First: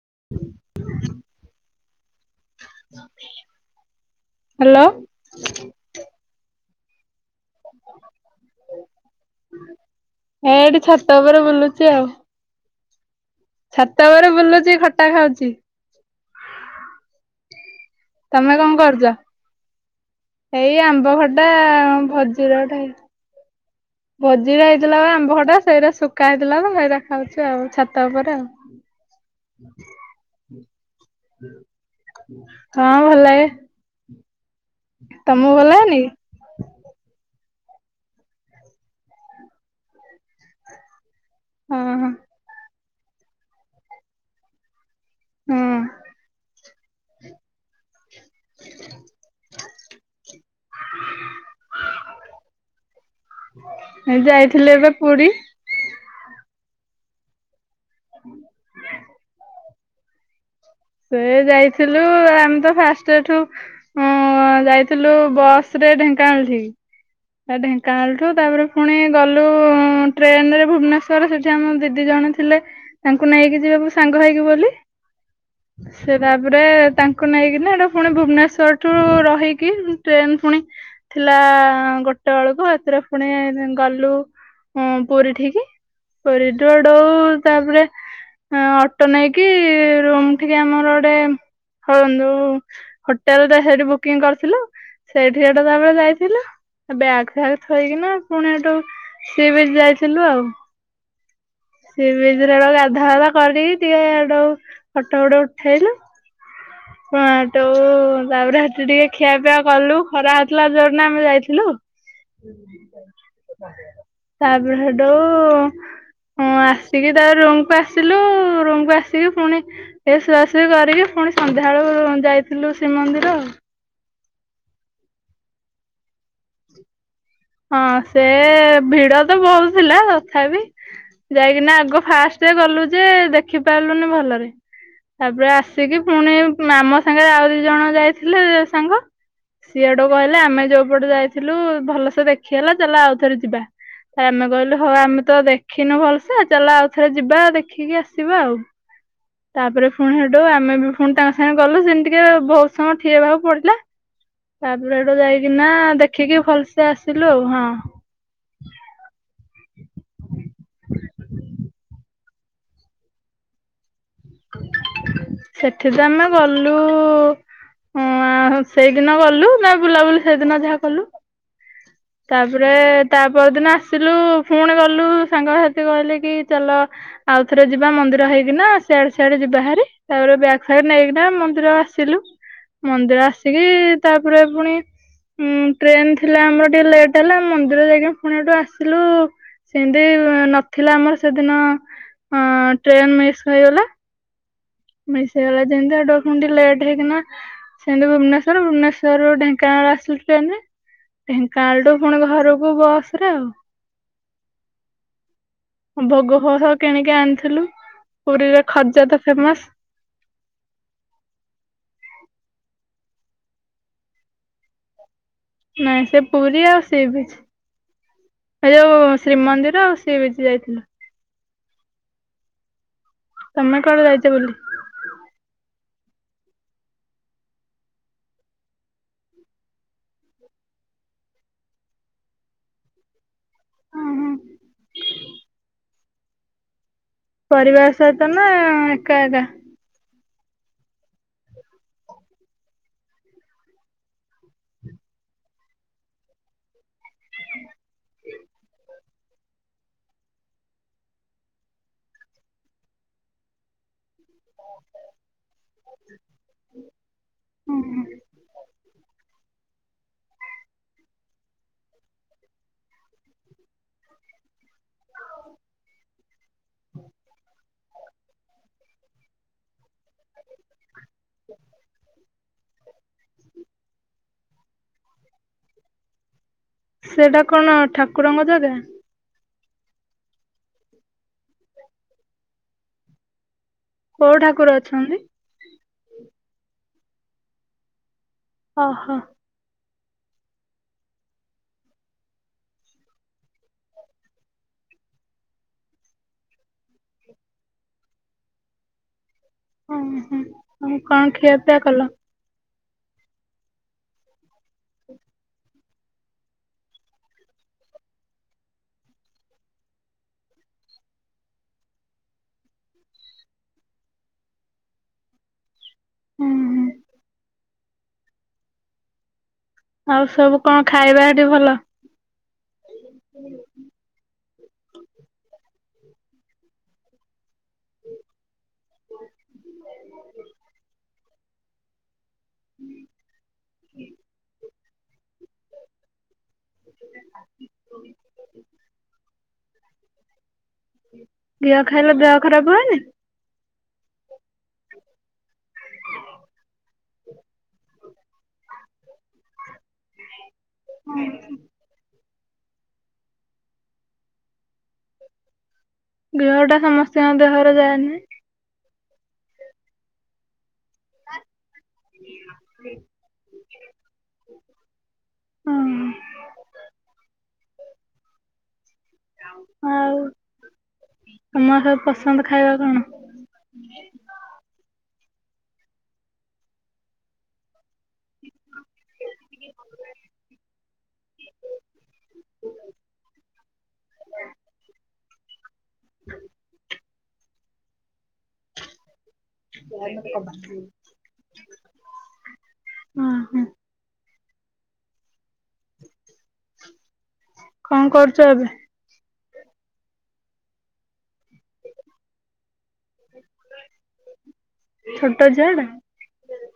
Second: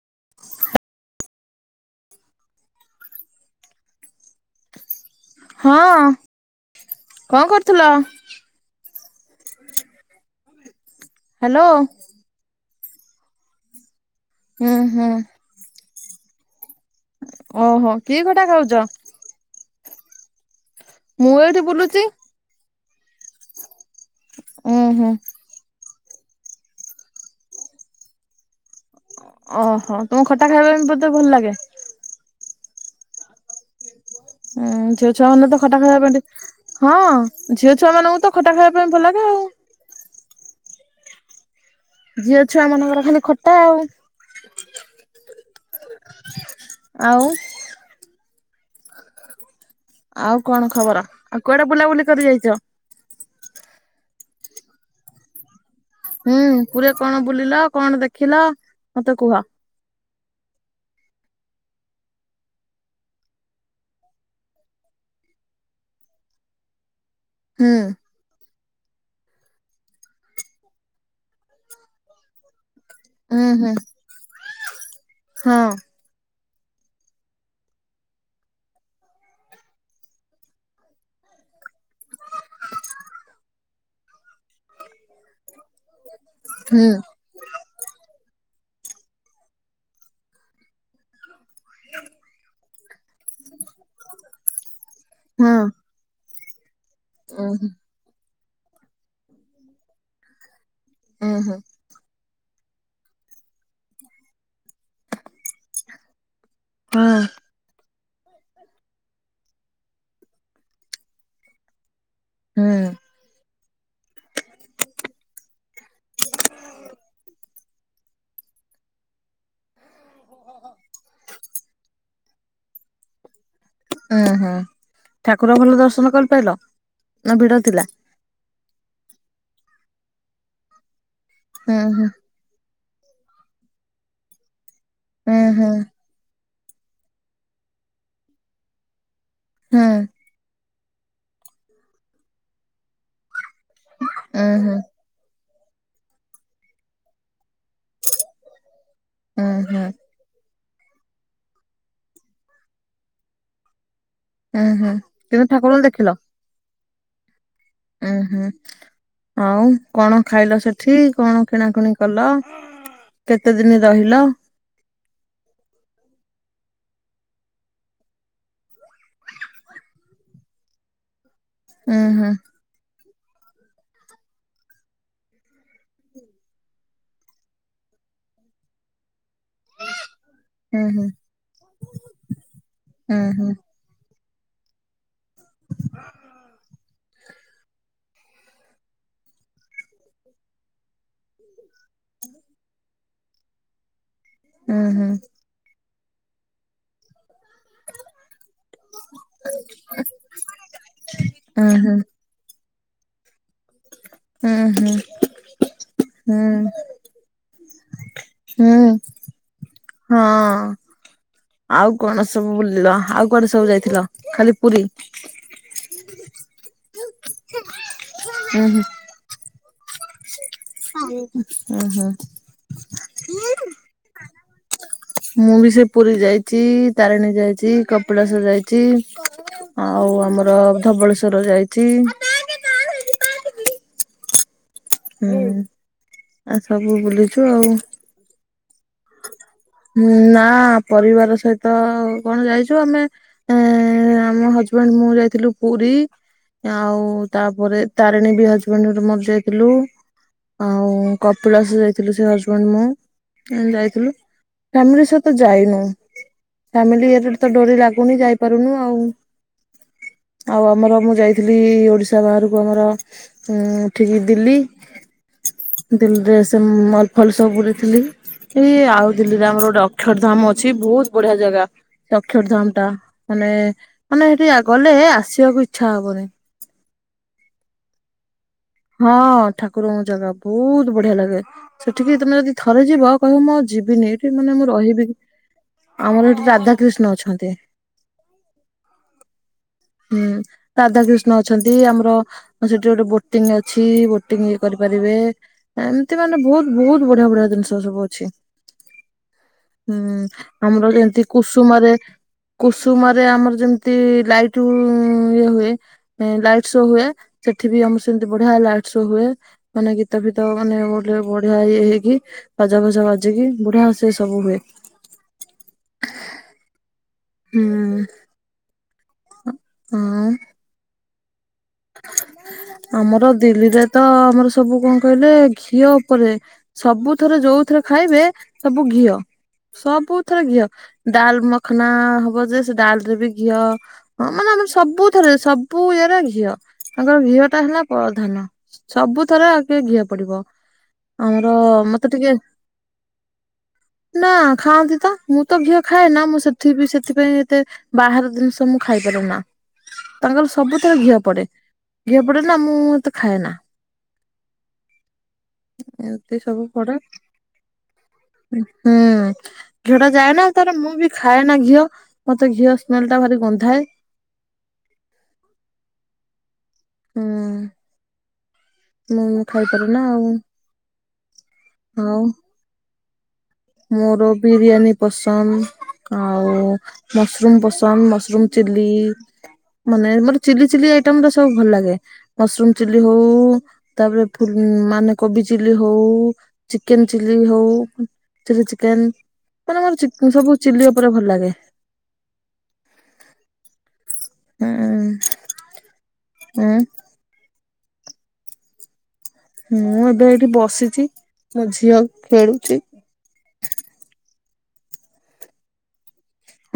[inaudible] Hello ହଁ, କଣ କରୁଥିଲ? ହେଏଟି ଛାତ ଉପରେ ହ୍ୟାଲୋ ବୁଲୁଛି ଆଉ। ଛାତ ଉପରେ ହୁଁ ବୁଲୁଛି, ହୁଁ ଖଟା ଖାଉଛି। ଓହୋ। କି ଖଟା ତମେ ଖାଉଛ? କଣ କରୁଛ? ଏଇ ଆମ୍ବ ମୁଁ ଖଟା ଏଇଠି ବୁଲୁଛି ଭଜୁରଟେ ହେଇ ଭୋଜିରେ ଉୁଁ ହେଇଥିଲାଵା ହୁଁ ଆମ୍ବଖଟା, ସେଇଟା ଶୁଖା ହେଇଥିଲାତ ସେଇଟା ଖାଉଚି ଆଉ ଛାତ ଉପରେ। ଅହଃ, ତମକୁ ଖଟା ଖାଇବା ପାଇଁ ବୋଧେ ଭଲ ଲାଗେ? ହଁ, ଭଲଲାଗେ। ଉଁ, ଝିଅ ଛୁଆମାନେତ ଲାଗେନି ଖଟାଖାଇବା କି? ପାଇଁ ଟି ହଁ, ଝିଅଛୁଆ ମାନଙ୍କୁତ ଖଟା ଖାଇବା ପାଇଁ ଭଲ ଲାଗେ ଆଉ- ହଁ ହଁ ଟା ଆଉ। ହୁଁ। ଆଉ। ଆଉ କଣ ଖବର? ଆଉ କୁଆଡେ ବୁଲାବୁଲି କରି ଯାଇଚ? ଏ ଯାଇଥିଲି ଏବେ ପୁଡି। ହୁଁ, ପୁରୀରେ କଣ ବୁଲିଲ, କଣ ଦେଖିଲ, ମତେ କୁହ। ସେ ଯାଇଥିଲୁ, ଆମେତ ଫାଷ୍ଟ ଏଠୁ ହୁଁ ଯାଇଥିଲୁ ବସରେ ଢେଙ୍କାନାଳଠି, ତା ହୁଁ ଢେଙ୍କାନାଳ ଠୁ ତାପରେ ପୁଣି ଗଲୁ ଟ୍ରେନରେ ଭୁବନେଶ୍ଵର, ସେଠି ଆମ ଦିଦି ଜଣେ ଥିଲେ। ତାଙ୍କୁ ଉଁ ନେଇକି ହୁଁ ଯିବାକୁୁ ସାଙ୍ଗ ହେଇକି ବୋଲି ହଁ। ସେ ତାପରେ ତାଙ୍କୁ ନେଇକିନା ହେଟା ପୁଣି ଭୁବନେଶ୍ଵରଠୁ ରହିକି ଟ୍ରେନ ପୁଣି ଥିଲା ଗୋଟେ ବେଳକୁ, ଏଥିରେ ପୁଣି ଗଲୁ ହୁଁ ପୁରୀଠିକ ହୁଁ କରିଡରଉ ତାପରେ ଅଟୋ ନେଇକି ରୁମ୍- ଟିକେ ଆମର ଗୋଟେ ହନ୍ତୁ ହୋଟେଲ ସେଠି ବୁକିଂ କରିଥିଲୁ ସେଇଠି ହଁ ଏଟା ତାପରେ ଯାଇଥିଲ ବ୍ୟାଗ୍ ଉଁ ଫଗ ହୁଁ ଥୋଇକିନା ପୁଣି ଏଠୁ ସିଏ ବି ଯାଇଥିଲୁ ଆଉ ଓଁ ହୋ। ସି ବିରେ ଗାଧା ଫାଧା କରିକି ଟିକେ ଆଡ ଫଟୋ ଫଟ ଉଠେଇଲୁ ହଁ ତୋ ତାପରେ ସୋତ ଟିକେ ଖିଆପିଆ କଲୁ ଖରା ହେଇଥିଲା ଜୋର ନା ଆମେ ଯାଇଥିଲୁ ହୁଁ। ତା ପରେ ହେଠୁ ହଁ ଆସିକି ତା ରୁମକୁ ଆସିଲୁ ରୁମକୁ ଆସିକି ପୁଣି ଏସୁଆସୁଇ କରିକି ପୁଣି ସନ୍ଧ୍ୟାବେଳ ଯାଇଥିଲୁ ଶ୍ରୀମନ୍ଦିର ଉୁଁ ହୁଁ ଠାକୁର ଭଲ ଦର୍ଶନ କରିପାରିଲ ନା ଭିଡ ଥିଲା? ହଁ ସେ ଭିଡ ତ ବହୁଥିଲା ତଥାପି ହୁଁ ଯାଇକିନା ଆଗ ହୁଁ ଫାଷ୍ଟ ସେ ଗଲୁ ଯେ ଦେଖିପାରିଲୁନି ଭଲରେ ତାପରେ ହୁଁ ଆସିକି ପୁଣି ମାମ ସାଙ୍ଗରେ ଆଉ ଦି ଜଣ ଯାଇଥିଲେ ସାଙ୍ଗ ହୁଁ ସିଏ ହୁଁ ଏଠୁ କହ ହେଲେ ଆମେ ଯୋଉ ପଟେ ଯାଇଥିଲୁ ଭଲସେ ଦେଖି ହେଲା ଚାଲ ଆଉଥରେ ଯିବା ଉଁ ଆମେ ହୁଁ କହିଲୁ ହଉ ଆମେ ତ ଦେଖ ଦେଖିନୁ ଭଲସେ ଚାଲ ଆଉ ଥରେ ଯିବା ଦେଖିକି ଆସିବା ଆଉ। ଉଁ ହୁଁ ତାପରେ ଫୁଣି ହେଠୁ ଆମେ ବି ଫୁଣି ତାଙ୍କ ସାଙ୍ଗରେ ଗଲୁ ସେମିତି ଟିକେ ବହୁତ ସମୟ ଠିଆ ହେବାକୁ ପଡିଲା। ଉଁ ହୁଁ। ତାପରେ ହେଠୁ କିନ୍ତୁ ଯାଇକିନା ଠାକୁରଙ୍କୁ ଦେଖିକି ଭଲସେ ଆସିଲୁ ଆଉ ହଁ। ଉୁଁ ହୁଁ ଆଉ କଣ ଖାଇଲ ସେଠି କଣ କିଣା କୁଣି କଲ? କେତେ ଦିନି ରହିଲ? ସେଠି ତ ଆମେ ଗଲୁ ହଁ ସେଇଦିନ ଗଲୁ ନା ବୁଲାବୁଲି ସେଇଦିନ ଯାହା କଲୁ। ଉଁ ହୁଁ। ଜୁରେ ତା ପରଦିନ ଆସିଲୁ ଫୁଣି ଗଲୁ ସାଙ୍ଗସାଥି କହିଲେ କି ଚାଲ ଆଉ ଥରେ ଯିବା ମନ୍ଦିର ହେଇକିନା ସେଆଡେ ସିଆଡେ ଯିବା ହାରି ତାପରେ ବ୍ୟା ସେ ହୁଁ ହୁଁ ନେଇକିନା ମନ୍ଦିର ଆସିଲୁ ହୁଁ ମନ୍ଦିର ହୁଁ ଆସିକି ତାପରେ ପୁଣି ହୁଁ ଟ୍ରେନ୍ ଥିଲା ଆମର ଟିକେ ଲେଟ୍ ହେଲା ମନ୍ଦିର ଯାଇକି ଫୁଣି ହେଠୁ ଆସିଲୁ ସେମିତି ନଥିଲା ଆମର ସେଦିନ ହଁ ଟ୍ରେନ୍ ମିସ୍ ହେଇଗଲା। ହୁଁ ହୁଁ। ମିସ୍ ହେଇଗଲା ଯେମିତି [unintelligible] ଲେଟ୍ ହେଇକିନା ସେମିତି ଭୁବନେ ସ୍ୱର ଭୁବନେଶ୍ୱର ରୁ ଢେଙ୍କାନାଳ ଆସିଲୁ ଟ୍ରେନରେ ଉଁ ଢେଙ୍କାନାଳ ରୁ ହୁଁ ଫୁଣି ଘରକୁ ବସ୍ ରେ ଆଉ। ହୁଁ ହୁଁ। ଭୋଗ ଫୋଗ କିଣିକି ଆଣିଥିଲୁ ହୁଁ ପୁରୀରେ ଖଜା ତ ଫେମସ୍। ହଁ। ଆଉ କଣ ସବୁ ବୁଲିଲ ଆଉ କୁଆଡେ ସବୁ ଯାଇଥିଲ ଖାଲି ପୁରୀ? ନାଇଁ ସେ ପୁରୀ ଆଉ ସି ବିଚ୍ ଉଁ ଏ ହୁଁ ଯୋଉ ଶ୍ରୀମନ୍ଦିର ଆଉ। ସି ବିଚ୍ ଯାଇଥିଲୁ ଉଁ ହୁଁ। ତମେ କୁଆଡେ ଯାଇଚ ବୁଲି? ମୁଁ ବି ସେଇ ପୁରୀ ଯାଇଚି ତାରିଣୀ ଯାଇଚି କପିଳାସ ଯାଇଚି। ଆଉ ଆମର ଧବଳେଶ୍ଵର ଯାଇଚି। ହୁଁ ଆଉ ସବୁ ବୁଲି ପରିବାର ସହିତ ନା ଏକା ଏକା? ନା ପରିବାର ସହିତ କଣ ଯାଇଚୁ ଆମେ ଏ ଆମ ହଜବେଣ୍ଡ ମୁଁ ଯାଇଥିଲୁ ପୁରୀ ଆଉ ତାପରେ ତାରିଣୀ ବି ହଜବେଣ୍ଡ ମୋର ଯାଇ ଥିଲୁ ଆଉ କପିଳାସ ଯାଇଥିଲୁ ସେ ହଜବେଣ୍ଡ ମୁଁ ଯାଇଥିଲୁ। ଫ୍ୟାମିଲି ସହିତ ଯାଇନୁ। ଫ୍ୟାମିଲି ଏକ ରେ ଡୋରି ଲାଗୁନି ଯାଇପାରୁନୁ ଆଉ। ଆଉ ଆମର ମୁଁ ଯାଇଥିଲି ଓଡିଶା ବାହାରକୁ ଆମର ଉଁ ଉଠିକି ଦିଲ୍ଲୀ ଦିଲ୍ଲୀରେ ସେ ମଲ ଫଲ ସବୁ ବୁଲିଥିଲି। ଏଇ ଆଉ ଦିଲ୍ଲୀରେ ଆମର ଗୋଟେ ଅକ୍ଷରଧାମ ଅଛି ବହୁତ ବଢିଆ ଜାଗା। ଅକ୍ଷରଧାମ ଟା ମାନେ ମାନେ ସେଠି ଗଲେ ଆସିବାକୁ ଇଚ୍ଛା ହବନି। ସେଇଟା କଣ ଠାକୁରଙ୍କ ଜାଗା? ହଁ ଠାକୁରଙ୍କ ଜାଗା ବହୁତୁ ବଢିଆ ଲାଗେ ସେଠିକି ତମେ ଯଦି ଥରେ ଯିବ କହିବ ମୁଁ ଆଉ ଯିବିନି ଏଠି କୋଉ ମାନେ ମୁଁ ଠାକୁର ରହିବି ଅଛନ୍ତି ଆମର ଏଠି ରାଧାକୃିଷ୍ଣ ଅଛନ୍ତି। ଅହ। ହୁଁ ରାଧାକ୍ରିଷ୍ଣ ଅଛନ୍ତି ଆମର ସେଠି ଗୋଟେ ବୋ ଟିଂ ଅଛି ବୋଟିଂ ଇଏ କରିପାରିବେ। ଏମିତି ମାନେ ବହୁତୁ ବହୁତୁ ବଢିଆ ବଢିଆ ଜିନିଷ ସବୁ ଅଛି। ହ ହୁଁ ଆମର ଏମିତି କୁସୁମାରେ କଲ କୁସୁମାରେ ଆମର ଯେମିତି ଲାଇଟ ଇଏ ହୁଏ। ଏ ଲାଇଟ ଶୋ ହୁଏ ସେଠି ବି ଆମର ସେମିତି ବଢିଆ ଲାଇଟ ଶୋ ହୁଏ। ମାନେ ଗୀତ ଫୀତ ମାନେ ବୋଲିବାକୁ ବଢିଆ ହେଇକି। ବାଜା ଫାଜା ବାଜିକି ବଢିଆସେ ସବୁ ହୁଏ। ହୁଁ ହୁଁ। ହୁଁ। ହଁ ଆଉ ସବୁ କଣ ଖାଇବା ହେଠି ଭଲ? ଆମର ଦିଲ୍ଲୀରେ ତ ଆମର ସବୁ କଣ କହିଲେ ଘିଅ ଉପରେ। ସବୁଥରେ ଯୋଉଥିରେ ଖାଇବେ ସବୁ ଘିଅ। ସବୁଥେରେ ଘିଅ ଡାଲ ମଖନା ହବ ଯେସେ ଡାଲରେ ବି ଘିଅ ହଁ ମାନେ ଆମର ସବୁଥେରେ ସବୁ ଇଏରେ ଘିଅ। ତାଙ୍କର ଘିଅ ଟା ହେଲା ପ୍ରଧାନ ସବୁ ଥରେ ଆଗେ କିଏ ଘିଅ ପଡିବ। ଆମର ଘିଅ ମତେ ଖାଇଲେ ଟିକେ ଦେହ ଖରାପ ହୁଏନି? ନା ଖାଆନ୍ତି ତ ମୁଁ ତ ଘିଅ ଖାଏନା ମୁଁ ସେଠି ସେଥିପାଇଁ ଏତେ ବାହାର ଜିନିଷ ମୁଁ ଖାଇପାରେନା ତାଙ୍କର ସବୁଥେର ଘିଅ ପଡେ। ଘିଅ ପଡେନା ମୁଁ ହେତେ ଖାଏନା। ଘିଅଟା ସମସ୍ତଙ୍କ ଦେହରେ ଯାଏନି। ହୁଁ ଜଉଟା ଯାଏନା ତାରେ ମୁଁ ବି ଖାଏନା ଘିଅ ମତେ ଘିଅ ସ୍ମେଲଟା ଭାରି ଗନ୍ଧାଏ। ହୁଁ ଉଁ। ହୁଁ। ମୁଁଁ ଖାଇପାବିନା ଆଉ ତମର ସବୁ ଆଉ। ପସନ୍ଦ ଖାଇବା କଣ? ମୋର ବିରିୟାନୀ ପସନ୍ଦ ଆଉ ମସରୁମ ପସନ୍ଦ ମସରୁମ ଚିଲି। ମାନେ ମୋର ଚିଲି ଚିଲି ଆଇଟମ ଟା ସବୁ ଭଲ ଲାଗେ। ମସରୁମ ଚିଲି ହଉ ତାପରେ ଫୁ ମାନେ କୋବି ଚିଲ୍ଲି ହଉ ଚିକେନ ଚିଲ୍ଲିି ହଉ। ଚିଲ୍ଲି ଚିକେନ ମାନେ ମୋର ଚି ସବୁ ଚିଲ୍ଲି ଉପରେ ଭଲ ଲାଗେ। ଉଁ ହୁଁ। ହୁଁ ହୁଁ। କଣ କରୁଛ ଏବେ? ମୁଁ ଏବେ ଏଠି ବସିଛି ମୋ ଝିଅ ଖେଳୁଛି। ଛୋଟ ଝିଅଡେ।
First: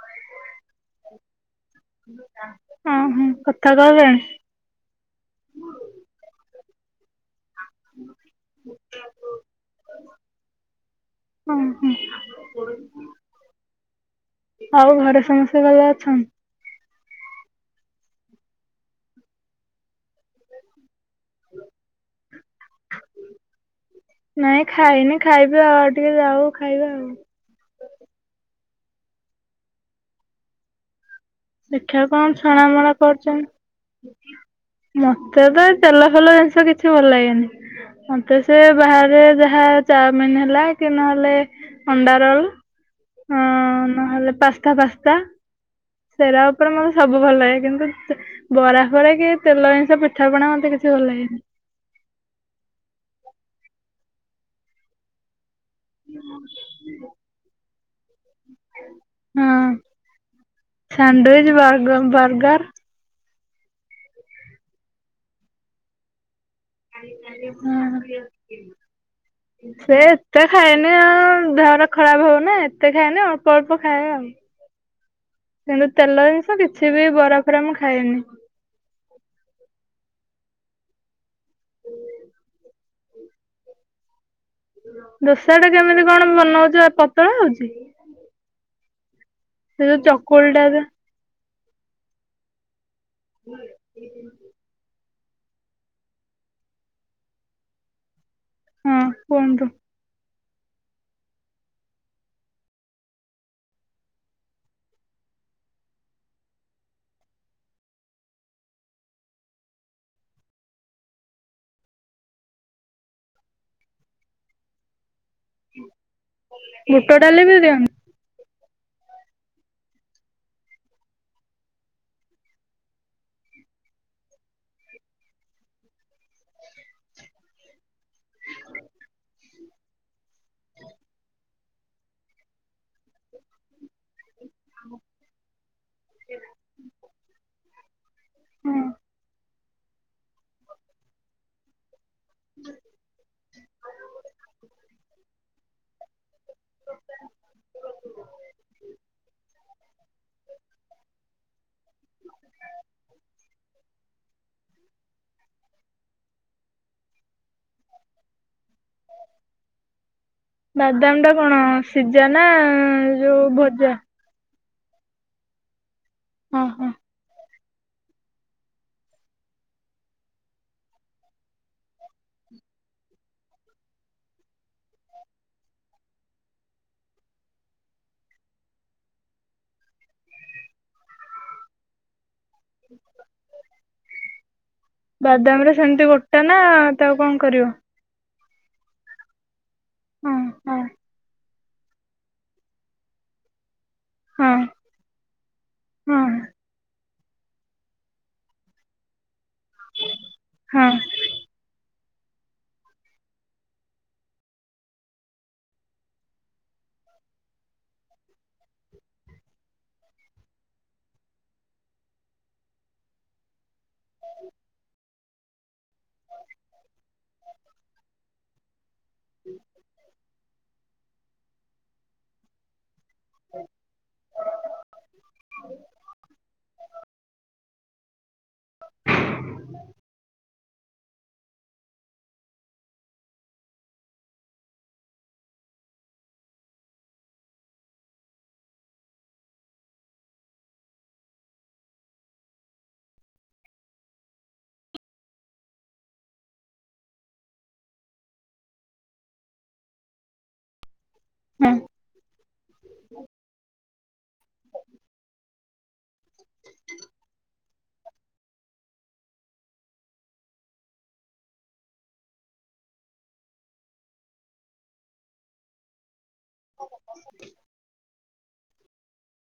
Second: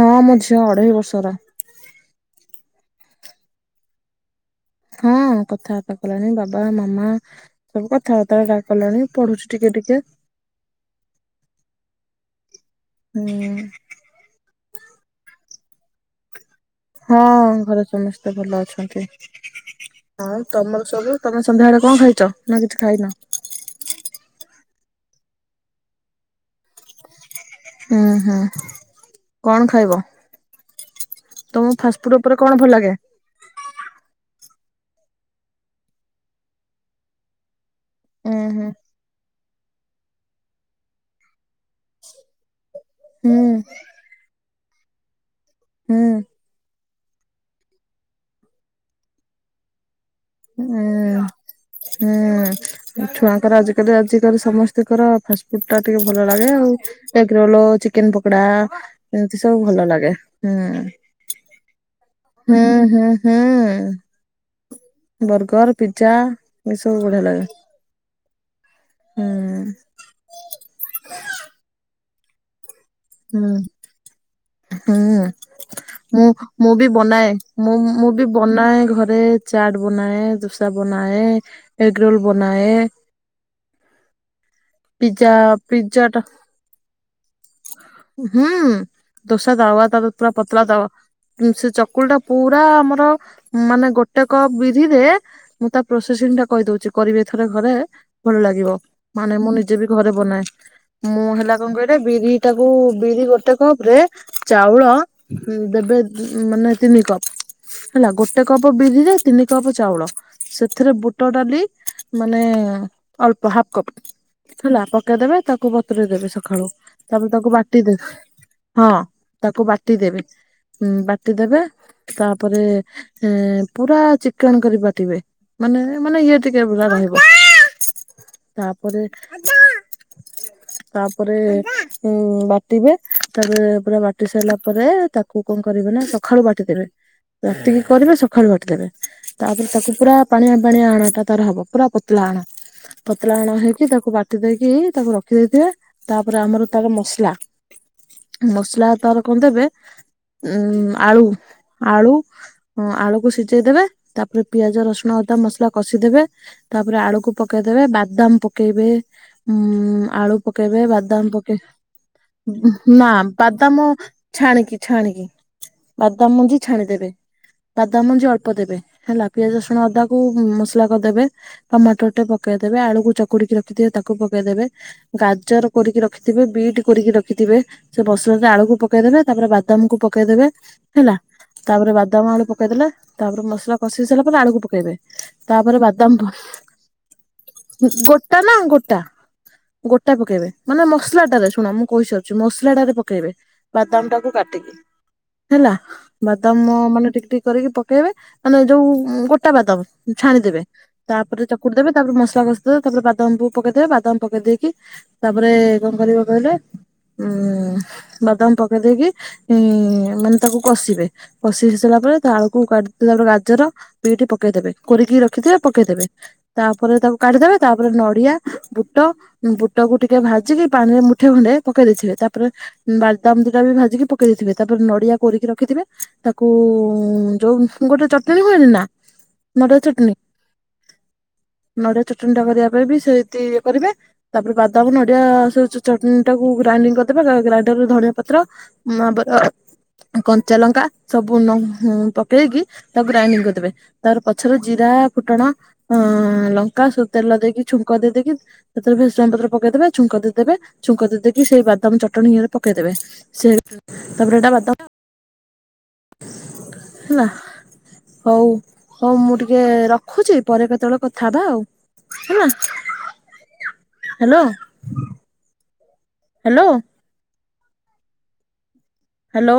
ହଁ ମୋ ଝିଅ ଅଢ଼େଇ ବର୍ଷର। ଉଁ ହୁଁ କଥା କହିଲାଣି। ହଁ କଥାବାର୍ତ୍ତା କଲାଣି ବାବା ମାମା। ସବୁ କଥାବାର୍ତ୍ତା ହେକା କଲାଣି ପଢୁଛି ଟିକେ ଟିକେ। ହୁଁ ହୁଁ। ହୁଁ। ଆଉ ଘରେ ସମସ୍ତେ ଭଲ ଅଛନ୍ତି? ହଁ ଘରେ ସମସ୍ତେ ଭଲ ଅଛନ୍ତି। ହଁ ତମର ସବୁ ତମେ ସନ୍ଧ୍ୟାବେଳେ କଣ ଖାଇଛ ନା କିଛି ଖାଇନ। ନାଇଁ ଖାଇନି ଖାଇବି ଆଉ ଆଉ ଟିକେ ଯାଉ ଖାଇବା ଆଉ। ଉଁ ହୁଁ କଣ ଖାଇବ? ତମ ଫାଷ୍ଟ ଦେଖିବା ଫୁଡ୍ ଉପରେ କଣ ଭଲ ଲାଗେ। ଛଣାମଣା ମତେ ତ ତେଲ ଫେଲ ଜିନିଷ କିଛି ଭଲ ଲାଗେନି। ଉଁ ମତେ ସେ ହୁଁ ବାହାରେ ଯାହା ଚାଉମିନ ହେଲା କି ନହେଲେ ଅଣ୍ଡା ରୋଲ୍। ହୁଁ। ନହେଲେ ପାସ୍ତା ପାସ୍ତା। ହୁଁ। [unintelligible] ଉପରେ ମତେ ସବୁ ଭଲ ଲାଗେ କିନ୍ତୁ ବରା ଫରା କି ତେଲ ଜିନିଷ ପିଠା ପଣା ମତେ କିଛି ଭଲ ହୁଁ। ଲାଗେନି। ହୁଁ ଏ ଛୁଆଙ୍କର ଆଜିକାଲି-ଆଜିକାଲି ସମସ୍ତଙ୍କର ଫାଷ୍ଟ ଫୁଡ୍ ଟା ଟିକେ ଭଲ ଲାଗେ ଆଉ ଏଗ୍ ରୋଲ ଚିକେନ ପକୋଡ଼ା ଏମ୍ତି ହଁ ସବୁ ଭଲ ଲାଗେ ହୁଁ। ବର୍ଗର୍। ହୁଁ ହୁଁ ହୁଁ। ବର୍ଗର, ପିଜ୍ଜା ହଁ-ହଁ। ହୁଁ। ସେ ଏତେ ଖାଏନି, ଆଉ ଦେହଟା ଖରାପ୍ ହବନା। ଏତେ ଖାଏନି ହୁଁ। ଅଳ୍ପ-ଅଳ୍ପ ଖାଏ ଆଉ। ହୁଁ କିନ୍ତୁ ତେଲ ଜିନିଷ ମୁଁ-ମୁଁ ବି କିଛି ବନାଏ, ବରା ଫରା ମୁଁ ମୁଁ-ମୁଁ ଖାଏନି। ବି ବନାଏ ଘରେ ଚାଟ୍ ବନାଏ, ଦୋସା ବନାଏ, ଏଗ ରୋଲ୍ ବନାଏ। ପିଜା ଦୋସା ଟା ପିଜା କେମିତି କଣ ବନାଉଚ ପତଳା ହଉଚି? ହୁଁ ଦୋସା ତାୱା ସେ ଯୋଉ [unintelligible] ପୁରା ଚକୁଳି ପତଳା ଟା ଯା ତାୱା। ଉଁ ସେ ଚକୁଳି ଟା ପୁରା ଆମର ମାନେ ଗୋ ଟେ କପ୍ ବିରିରେ ମୁଁ ତା ପ୍ରୋସେସିଂ ଟା କହିଦଉଛି କରିବେ ଏଥର ଘରେ। ଭଲ ଲାଗିବ ହଁ ମାନେ ମୁଁ କୁହନ୍ତୁ ନିଜେ ବି ଘରେ ବନାଏ, ମୁଁ ହେଲା କଣ କହିଲେ ବିରି ଟାକୁ ବିରି ଗୋଟେ କପ୍ ରେ ଚାଉଳ ଦବେ ମାନେ ତିନି କପ୍। ହେଲା ଗୋଟେ କପ ବିରିରେ ତିନି କପ ଚାଉଳ। ସେଥିରେ ବୁଟ ଡାଲି ମାନେ ଅଳ୍ପ ହାପ୍ କପ୍। ହେଲା ପକେଇଦବେ ତାକୁ ବତୁରଇ ଦେବେ ସଖାଳୁ ବୁଟ ତାପରେ ଡାଲି ତାକୁ ବି ବାଟି ଦିଅନ୍ତି? ଦେବେ। ହଁ ତାକୁ ବାଟି ଦେବେ ବାଟି ଦେବେ ତାପରେ ଏ ପୁରା ଚିକ୍କଣ କରି ବାଟିବେ ମାନେ-ମାନେ ଇଏ ଟିକେ ପୁରା ରହିବ। ତାପରେ-ତାପରେ ଉଁ ବାଟିବେ ତାପରେ ପୁରା ବା ଟି ସାରିଲା ପରେ ତାକୁ କଣ କରିବେ ନା ସଖାଳୁ ବାଟିଦେବେ। ରାତିକି କରିବେ ସଖାଳୁ ହଁ ବାଟିଦେବେ ତାପରେ ତାକୁ ପୁରା ପାଣିଆ-ପାଣିଆ ଆଣଟା ତାର ହବ, ପୁରା ପ ତଳା ଆଣ ପତଳା ହାଣ ହେଇକି ତାକୁ ବାଟି ଦେଇକି ତାକୁ ରଖି ଦେଇଥିବେ, ତାପରେ ଆମର ତାର ମସଲା, ମସଲା ତାର କଣ ଦେବେ ଉଁ ଆଳୁ-ଆଳୁ ହଁ ଆଳୁକୁ ସିଝେଇଦବେ, ତାପରେ ପିଆଜ, ରସୁଣ, ଅଦା ମସଲା କଷିଦେବେ। ତାପରେ ଆଳୁକୁ ପକେଇଦେବେ, ବାଦାମ୍ ପକେଇବେ, ଆଳୁ ପକେଇବେ, ବାଦାମ ବାଦାମ୍ ଟା ପ କଣ ସିଝା ନା ନା ଯୋଉ ବାଦାମ ଭଜା? ଛାଣିକି-ଛାଣିକି ବାଦାମ ମୁଞ୍ଜି ହଁ ହଁ। ଛାଣିଦେବେ। ବାଦାମ୍ ମଞ୍ଜି ଅଳ୍ପ ଦେବେ ହେଲା ପିଆଜ ରସୁଣ ଅଦାକୁ ମସଲା କରିଦେବେ। ଟମାଟର ଟେ ପକେଇଦେବେ, ଆଳୁକୁ ଚକୁଡିକି ରଖିଦିବେ ତାକୁ ପକେଇଦେବେ, ଗାଜର କୋରିକି ରଖି ଥିବେ, ବିଟ୍ କୋରିକି ରଖିଥିବେ, ସେ ମସଲାରେ ଆଳୁକୁ ପକେଇଦେବେ, ତାପରେ ବାଦାମ୍ କୁ ପକେଇଦେବେ ହେଲା ତାପରେ ବାଦାମ ଆଳୁ ପକେଇଦେଲେ ତାପରେ ମସଲା କଷି ସାରିଲା ପରେ ଆଳୁକୁ ପକେଇବେ। ବାଦାମ୍ ରେ ତାପରେ ସେମ୍ତି ବାଦାମ ଗୋଟା ନା ତାକୁ କଣ କରିବ? [unintelligible] ଗୋଟା ହଁ ପକେଇବେ, ହଁ ମାନେ ମ ସ୍ଲାଟାରେ ଶୁଣ ମୁଁ କହିସାରୁଛି ମସଲାଟାରେ ପକେଇବେ ବାଦାମ୍ ଟାକୁ ହଁ କାଟିକି। ହେଲା ହଁ ବାଦାମ ମାନେ ଟିକ୍-ଟିକ୍ କରିକି ପକେଇବେ, ମାନେ ଯୋଉ ଗୋଟା ବାଦାମ। ଛାଣିଦେବେ। ହଁ ତାପରେ ଚକୁଟିଦେବେ ତାପରେ ମସଲା କସିଦେବେ ତାପରେ ବାଦାମକୁ ପକେଇଦବେ ବାଦାମ ପକେଇ ଦେଇକି ତାପରେ କଣ କରିବେ କହିଲେ ଉଁ ବାଦାମ୍ ପକେଇ ଦେଇକି ଉଁ ମାନେ ତାକୁ କଷିବେ, କଷି [unintelligible] ସାରିଲା ପରେ ତା ଆଳୁକୁ କାଟିଲା ପରେ ଗାଜର ବିଟି ପକେଇଦେବେ କୋରିକି ରଖିେଥିବେ ପକେଇଦେବେ। ତାପରେ ତାକୁ କାଢିଦବା, ତାପରେ ନଡିଆ, ବୁଟ ବୁଟକୁ ଟିକେ ଭା ଭାଜିକି ପାଣିରେ ମୁଠେ ଖଣ୍ଡେ ପକେଇ ଦେଇଥିବେ, ତାପରେ ବାଦାମ ଦିଟା ବି ଭାଜିକି ପକେଇ ଦେଇଥିବେ, ତାପରେ ନଡିଆ କୋରିକି ରଖିଥିବେ, ତାକୁ ଯୋଉ ଗୋଟେ ଚଟଣୀ ହୁଏନି ନା ନଡିଆ ଚଟଣୀ। ନଡିଆ ଚଟଣି ଟା କରିବା ପାଇଁ ବି ସେମିତି ଇଏ କରିବେ, ତାପରେ ବାଦାମ ନ ଡିଆ ଚଟଣି ଟାକୁ ଗ୍ରାଇଡିଙ୍ଗ କରିଦେବେ, ଗ୍ରାଇଣ୍ଡରରେ ଧନଆ ପତ୍ର କଞ୍ଚା ଲଙ୍କା, ସବୁ ପକେଇକି ତାକୁ ଗ୍ରାଇଣ୍ଡିଙ୍ଗ କରିଦେବେ। ତାର ପଛରେ ଜିରା ଫୁଟଣ ଅ ଲଙ୍କା ସବୁ ତେଲ ଦେଇକି ଛୁଙ୍କ ଦେଇ ଦେଇକି ସେଥିରେ ଭ୍ରୁସଙ୍ଗ ପତ୍ର ପକେଇଦେବେ। ଛୁଙ୍କ ଦେଇଦେବେ ଛୁଙ୍କ ଦେଇଦେଇକି ସେଇ ହଁ ବାଦାମ ଚଟଣୀ ଇଏରେ ପକେଇଦେବେ, ସେ ତାପରେ ସେଟା ବାଦାମ ଆ [unintelligible] ହେଲା? ହଉ ହଉ ମୁଁ ଟିକେ ରଖୁଛି ପରେ କେତେବେଳେ କଥା ହବା ଆଉ। ହେଲା ହ୍ୟାଲୋ। ହ୍ୟାଲୋ? ହ୍ୟାଲୋ?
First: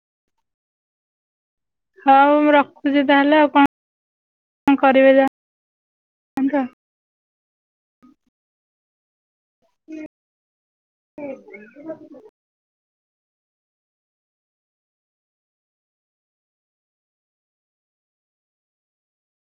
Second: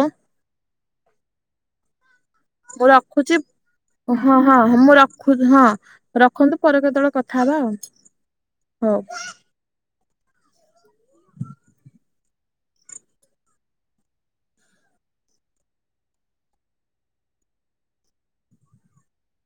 ହଉଁ ମୁଁ ରଖ୍ ମୁଁ ରଖୁଛି, ହଁ ହଁ କଣ ମୁଁ କରିବେ ରଖୁ ହଁ, ଯାଆନ୍ତୁ ରଖନ୍ତୁ ଆଉ। ପରେ କେତେବେଳେ କଥା ହବା ଆଉ, ହଉ। [unintelligible]